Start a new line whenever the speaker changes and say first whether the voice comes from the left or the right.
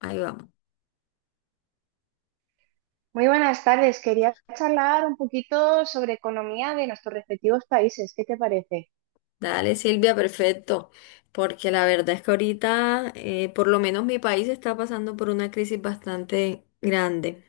left: Ahí vamos.
right: Muy buenas tardes. Quería charlar un poquito sobre economía de nuestros respectivos países. ¿Qué te parece?
left: Dale, Silvia, perfecto. Porque la verdad es que ahorita, por lo menos mi país está pasando por una crisis bastante grande.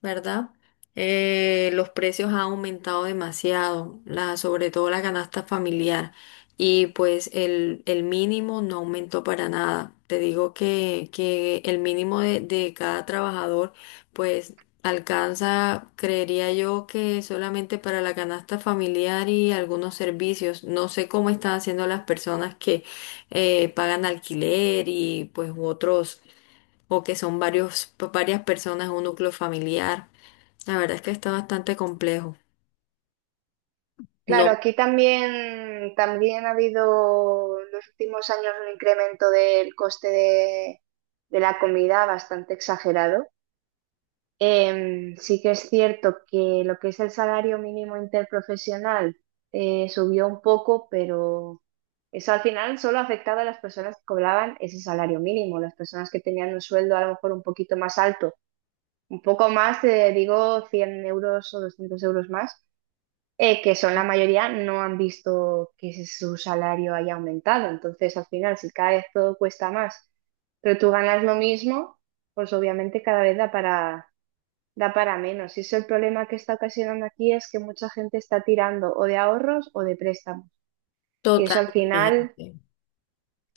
left: ¿Verdad? Los precios han aumentado demasiado, sobre todo la canasta familiar. Y pues el mínimo no aumentó para nada. Te digo que el mínimo de cada trabajador pues alcanza, creería yo que solamente para la canasta familiar y algunos servicios. No sé cómo están haciendo las personas que pagan alquiler y pues u otros, o que son varios, varias personas en un núcleo familiar. La verdad es que está bastante complejo. No,
right: Claro, aquí también ha habido en los últimos años un incremento del coste de la comida bastante exagerado. Sí que es cierto que lo que es el salario mínimo interprofesional subió un poco, pero eso al final solo ha afectado a las personas que cobraban ese salario mínimo. Las personas que tenían un sueldo a lo mejor un poquito más alto un poco más, digo 100 euros o 200 euros más, que son la mayoría, no han visto que su salario haya aumentado. Entonces, al final, si cada vez todo cuesta más, pero tú ganas lo mismo, pues obviamente cada vez da para menos. Y eso el problema que está ocasionando aquí es que mucha gente está tirando o de ahorros o de préstamos. Y eso al final
left: totalmente.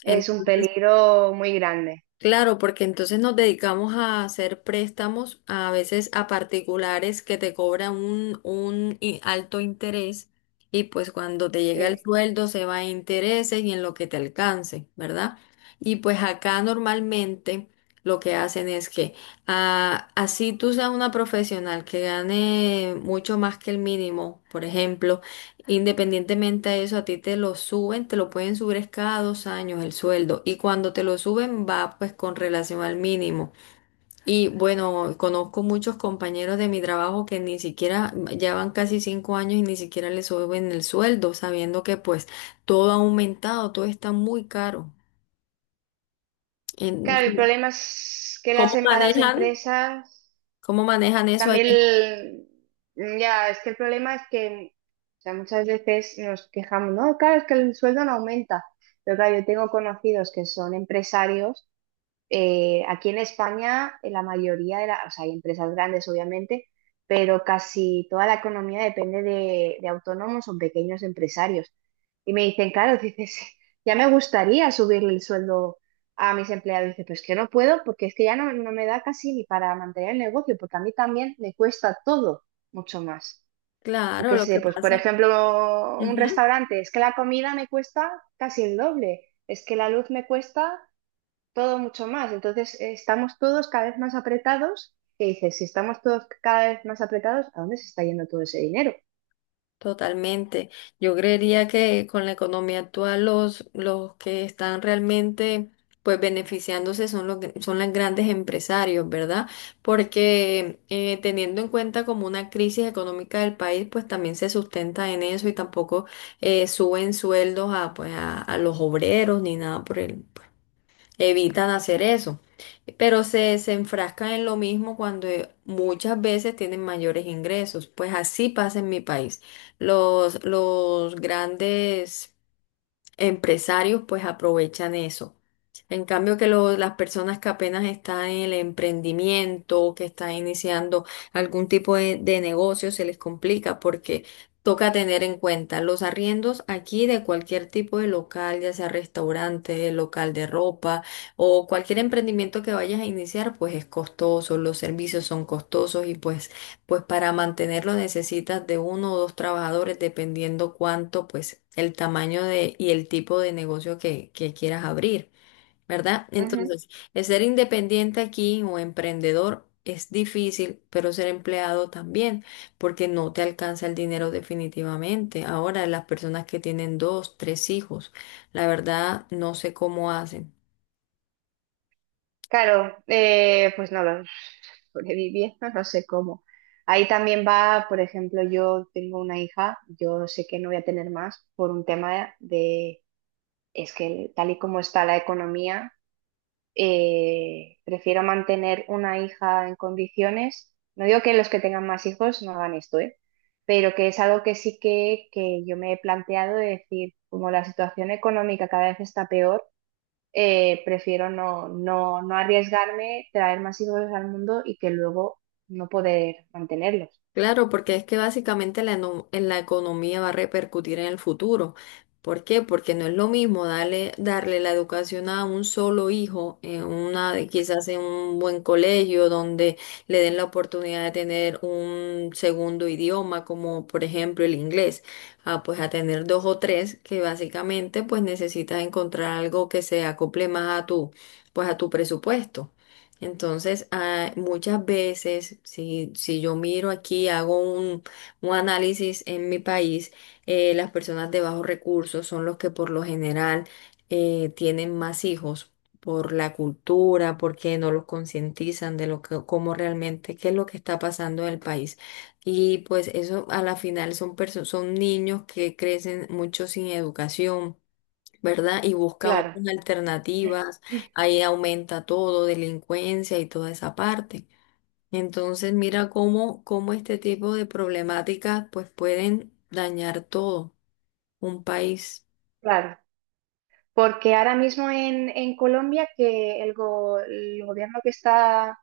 right: es un
left: Entonces,
right: peligro muy grande.
left: claro, porque entonces nos dedicamos a hacer préstamos a veces a particulares que te cobran un alto interés y pues cuando te llega el
right: Sí.
left: sueldo se va a intereses y en lo que te alcance, ¿verdad? Y pues acá normalmente lo que hacen es que ah, así tú seas una profesional que gane mucho más que el mínimo, por ejemplo. Independientemente a eso, a ti te lo suben, te lo pueden subir es cada dos años el sueldo y cuando te lo suben va pues con relación al mínimo. Y bueno, conozco muchos compañeros de mi trabajo que ni siquiera, ya van casi cinco años y ni siquiera les suben el sueldo, sabiendo que pues todo ha aumentado, todo está muy caro. En-
right: Claro, el problema es que
left: ¿cómo
right: a las
left: manejan?
right: empresas
left: ¿Cómo manejan eso allá?
right: también, ya, es que el problema es que, o sea, muchas veces nos quejamos, no, claro, es que el sueldo no aumenta, pero claro, yo tengo conocidos que son empresarios aquí en España, la mayoría de las, o sea, hay empresas grandes, obviamente, pero casi toda la economía depende de autónomos o pequeños empresarios. Y me dicen, claro, dices, ya me gustaría subirle el sueldo a mis empleados. Dice, pues que no puedo, porque es que ya no me da casi ni para mantener el negocio, porque a mí también me cuesta todo mucho más. Yo
left: Claro,
right: qué
left: lo que
right: sé, pues por
left: pasa.
right: ejemplo, un
left: Ujú.
right: restaurante, es que la comida me cuesta casi el doble, es que la luz me cuesta todo mucho más. Entonces, estamos todos cada vez más apretados. Y dices, si estamos todos cada vez más apretados, ¿a dónde se está yendo todo ese dinero?
left: Totalmente. Yo creería que con la economía actual los que están realmente pues beneficiándose son son los grandes empresarios, ¿verdad? Porque teniendo en cuenta como una crisis económica del país, pues también se sustenta en eso y tampoco suben sueldos a, pues, a los obreros ni nada por el, evitan hacer eso, pero se enfrascan en lo mismo cuando muchas veces tienen mayores ingresos. Pues así pasa en mi país. Los grandes empresarios pues aprovechan eso. En cambio que las personas que apenas están en el emprendimiento, que están iniciando algún tipo de negocio, se les complica porque toca tener en cuenta los arriendos aquí de cualquier tipo de local, ya sea restaurante, local de ropa o cualquier emprendimiento que vayas a iniciar, pues es costoso, los servicios son costosos y pues para mantenerlo necesitas de uno o dos trabajadores, dependiendo cuánto, pues el tamaño de, y el tipo de negocio que quieras abrir, ¿verdad?
right: Ujú.
left: Entonces, el ser independiente aquí o emprendedor es difícil, pero ser empleado también, porque no te alcanza el dinero definitivamente. Ahora, las personas que tienen dos, tres hijos, la verdad, no sé cómo hacen.
right: Claro, pues no lo sobreviviendo, no sé cómo. Ahí también va, por ejemplo, yo tengo una hija, yo sé que no voy a tener más por un tema de, es que tal y como está la economía, prefiero mantener una hija en condiciones. No digo que los que tengan más hijos no hagan esto, ¿eh? Pero que es algo que sí que yo me he planteado de decir, como la situación económica cada vez está peor, prefiero no arriesgarme, traer más hijos al mundo y que luego no poder mantenerlos.
left: Claro, porque es que básicamente en la economía va a repercutir en el futuro. ¿Por qué? Porque no es lo mismo darle, darle la educación a un solo hijo, en una, quizás en un buen colegio donde le den la oportunidad de tener un segundo idioma, como por ejemplo el inglés, a, pues a tener dos o tres que básicamente pues necesitas encontrar algo que se acople más a tu, pues a tu presupuesto. Entonces, ah, muchas veces, si yo miro aquí, hago un análisis en mi país, las personas de bajos recursos son los que por lo general tienen más hijos por la cultura, porque no los concientizan de lo que, cómo realmente, qué es lo que está pasando en el país. Y pues eso a la final son son niños que crecen mucho sin educación, ¿verdad? Y buscan
right: Claro,
left: otras alternativas, ahí aumenta todo, delincuencia y toda esa parte. Entonces, mira cómo, cómo este tipo de problemáticas pues pueden dañar todo un país,
right: claro. Porque ahora mismo en Colombia que el gobierno que está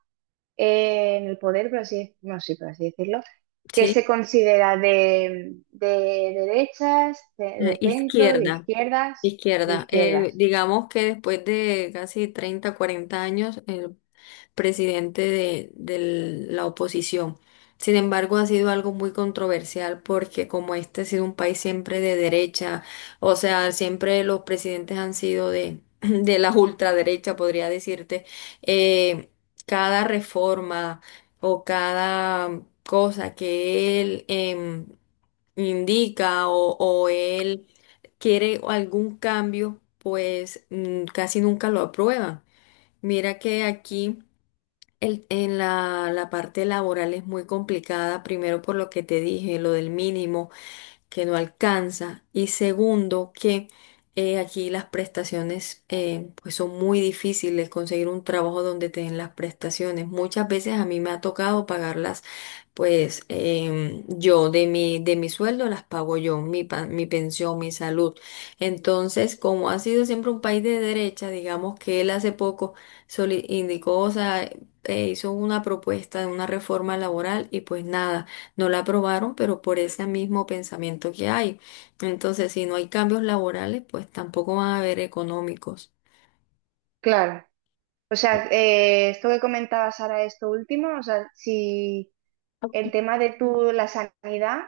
right: en el poder, por así, no, sí, por así decirlo, que se
left: ¿sí?
right: considera de derechas, de centro, de
left: Izquierda,
right: izquierdas, de
left: izquierda.
right: izquierdas.
left: Digamos que después de casi 30 40 años, el presidente de la oposición. Sin embargo, ha sido algo muy controversial porque como este ha sido un país siempre de derecha, o sea, siempre los presidentes han sido de, de la ultraderecha, podría decirte, eh, cada reforma o cada cosa que él indica o él quiere algún cambio, pues casi nunca lo aprueban. Mira que aquí... El- en la parte laboral es muy complicada, primero por lo que te dije, lo del mínimo que no alcanza y segundo que aquí las prestaciones pues son muy difíciles conseguir un trabajo donde te den las prestaciones. Muchas veces a mí me ha tocado pagarlas pues yo de mi sueldo las pago yo, mi pensión, mi salud. Entonces, como ha sido siempre un país de derecha, digamos que él hace poco indicó, o sea, hizo una propuesta de una reforma laboral y pues nada, no la aprobaron, pero por ese mismo pensamiento que hay. Entonces, si no hay cambios laborales, pues tampoco van a haber económicos.
right: Claro. O sea, esto que comentabas ahora, esto último, o sea, si el tema de tu, la sanidad,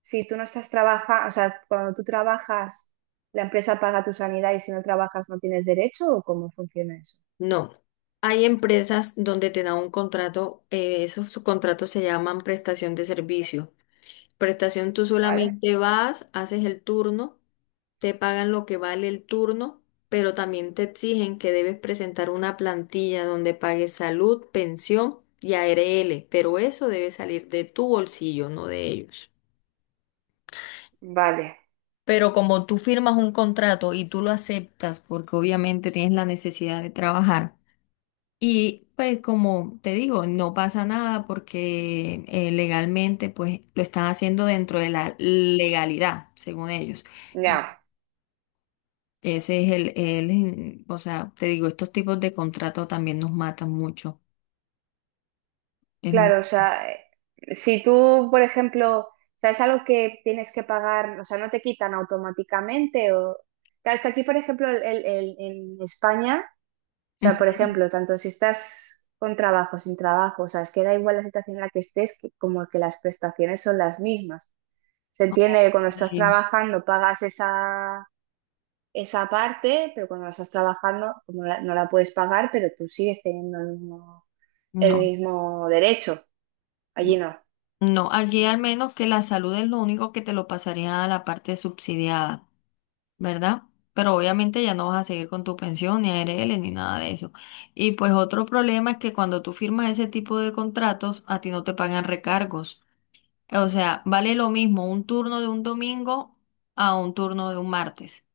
right: si tú no estás trabajando, o sea, cuando tú trabajas, la empresa paga tu sanidad y si no trabajas no tienes derecho, ¿o cómo funciona eso?
left: No. Hay empresas donde te dan un contrato, esos contratos se llaman prestación de servicio. Prestación, tú
right: ¿Vale?
left: solamente vas, haces el turno, te pagan lo que vale el turno, pero también te exigen que debes presentar una plantilla donde pagues salud, pensión y ARL, pero eso debe salir de tu bolsillo, no de ellos.
right: Vale,
left: Pero como tú firmas un contrato y tú lo aceptas, porque obviamente tienes la necesidad de trabajar, y pues como te digo, no pasa nada porque legalmente pues lo están haciendo dentro de la legalidad, según ellos. Y
right: ya.
left: ese es o sea, te digo, estos tipos de contratos también nos matan mucho. Es mu-
right: Claro, o sea, si tú, por ejemplo, o sea, es algo que tienes que pagar, o sea, no te quitan automáticamente o... Claro, es que aquí, por ejemplo, en España, o sea, por
left: Ujú.
right: ejemplo, tanto si estás con trabajo, sin trabajo, o sea, es que da igual la situación en la que estés, que como que las prestaciones son las mismas. Se entiende que cuando estás
left: Eh,
right: trabajando pagas esa parte, pero cuando no estás trabajando como no la puedes pagar, pero tú sigues teniendo el
left: No,
right: mismo derecho. Allí no.
left: no, aquí al menos que la salud es lo único que te lo pasaría a la parte subsidiada. ¿Verdad? Pero obviamente ya no vas a seguir con tu pensión, ni ARL, ni nada de eso. Y pues otro problema es que cuando tú firmas ese tipo de contratos, a ti no te pagan recargos. O sea, vale lo mismo un turno de un domingo a un turno de un martes.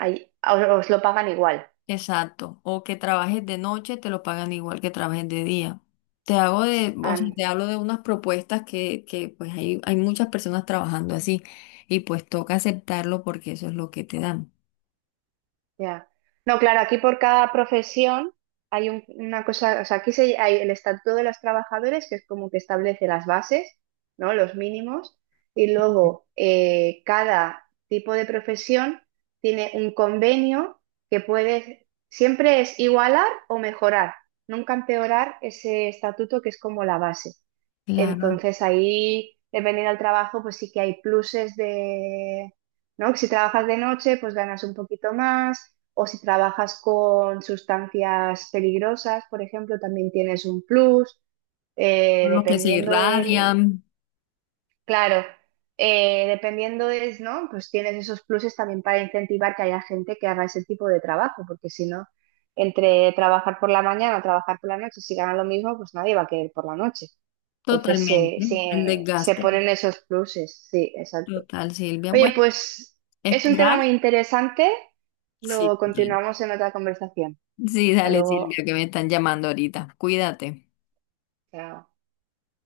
right: Ahí, os lo pagan igual.
left: Exacto. O que trabajes de noche, te lo pagan igual que trabajes de día. Te hago de, o
right: Ah,
left: sea, te hablo de unas propuestas que pues hay muchas personas trabajando así y pues toca aceptarlo porque eso es lo que te dan.
right: ya. No, claro, aquí por cada profesión una cosa, o sea, aquí se, hay el estatuto de los trabajadores, que es como que establece las bases, ¿no? Los mínimos, y luego cada tipo de profesión tiene un convenio que puede, siempre es igualar o mejorar, nunca empeorar ese estatuto que es como la base.
left: Claro.
right: Entonces ahí, dependiendo del trabajo, pues sí que hay pluses de ¿no? Si trabajas de noche, pues ganas un poquito más, o si trabajas con sustancias peligrosas, por ejemplo, también tienes un plus,
left: Con lo que se
right: dependiendo del,
left: irradian
right: claro, dependiendo es, ¿no? Pues tienes esos pluses también para incentivar que haya gente que haga ese tipo de trabajo, porque si no, entre trabajar por la mañana o trabajar por la noche, si ganan lo mismo, pues nadie va a querer por la noche. Entonces
left: totalmente, el
right: se
left: desgaste
right: ponen esos pluses, sí, exacto.
left: total, Silvia.
right: Oye,
left: Bueno,
right: pues es un tema
left: esperar.
right: muy interesante. Lo
left: Sí,
right: continuamos en otra conversación.
left: sí,
right: Hasta
left: dale,
right: luego.
left: Silvia, que me están llamando ahorita. Cuídate.
right: Chao.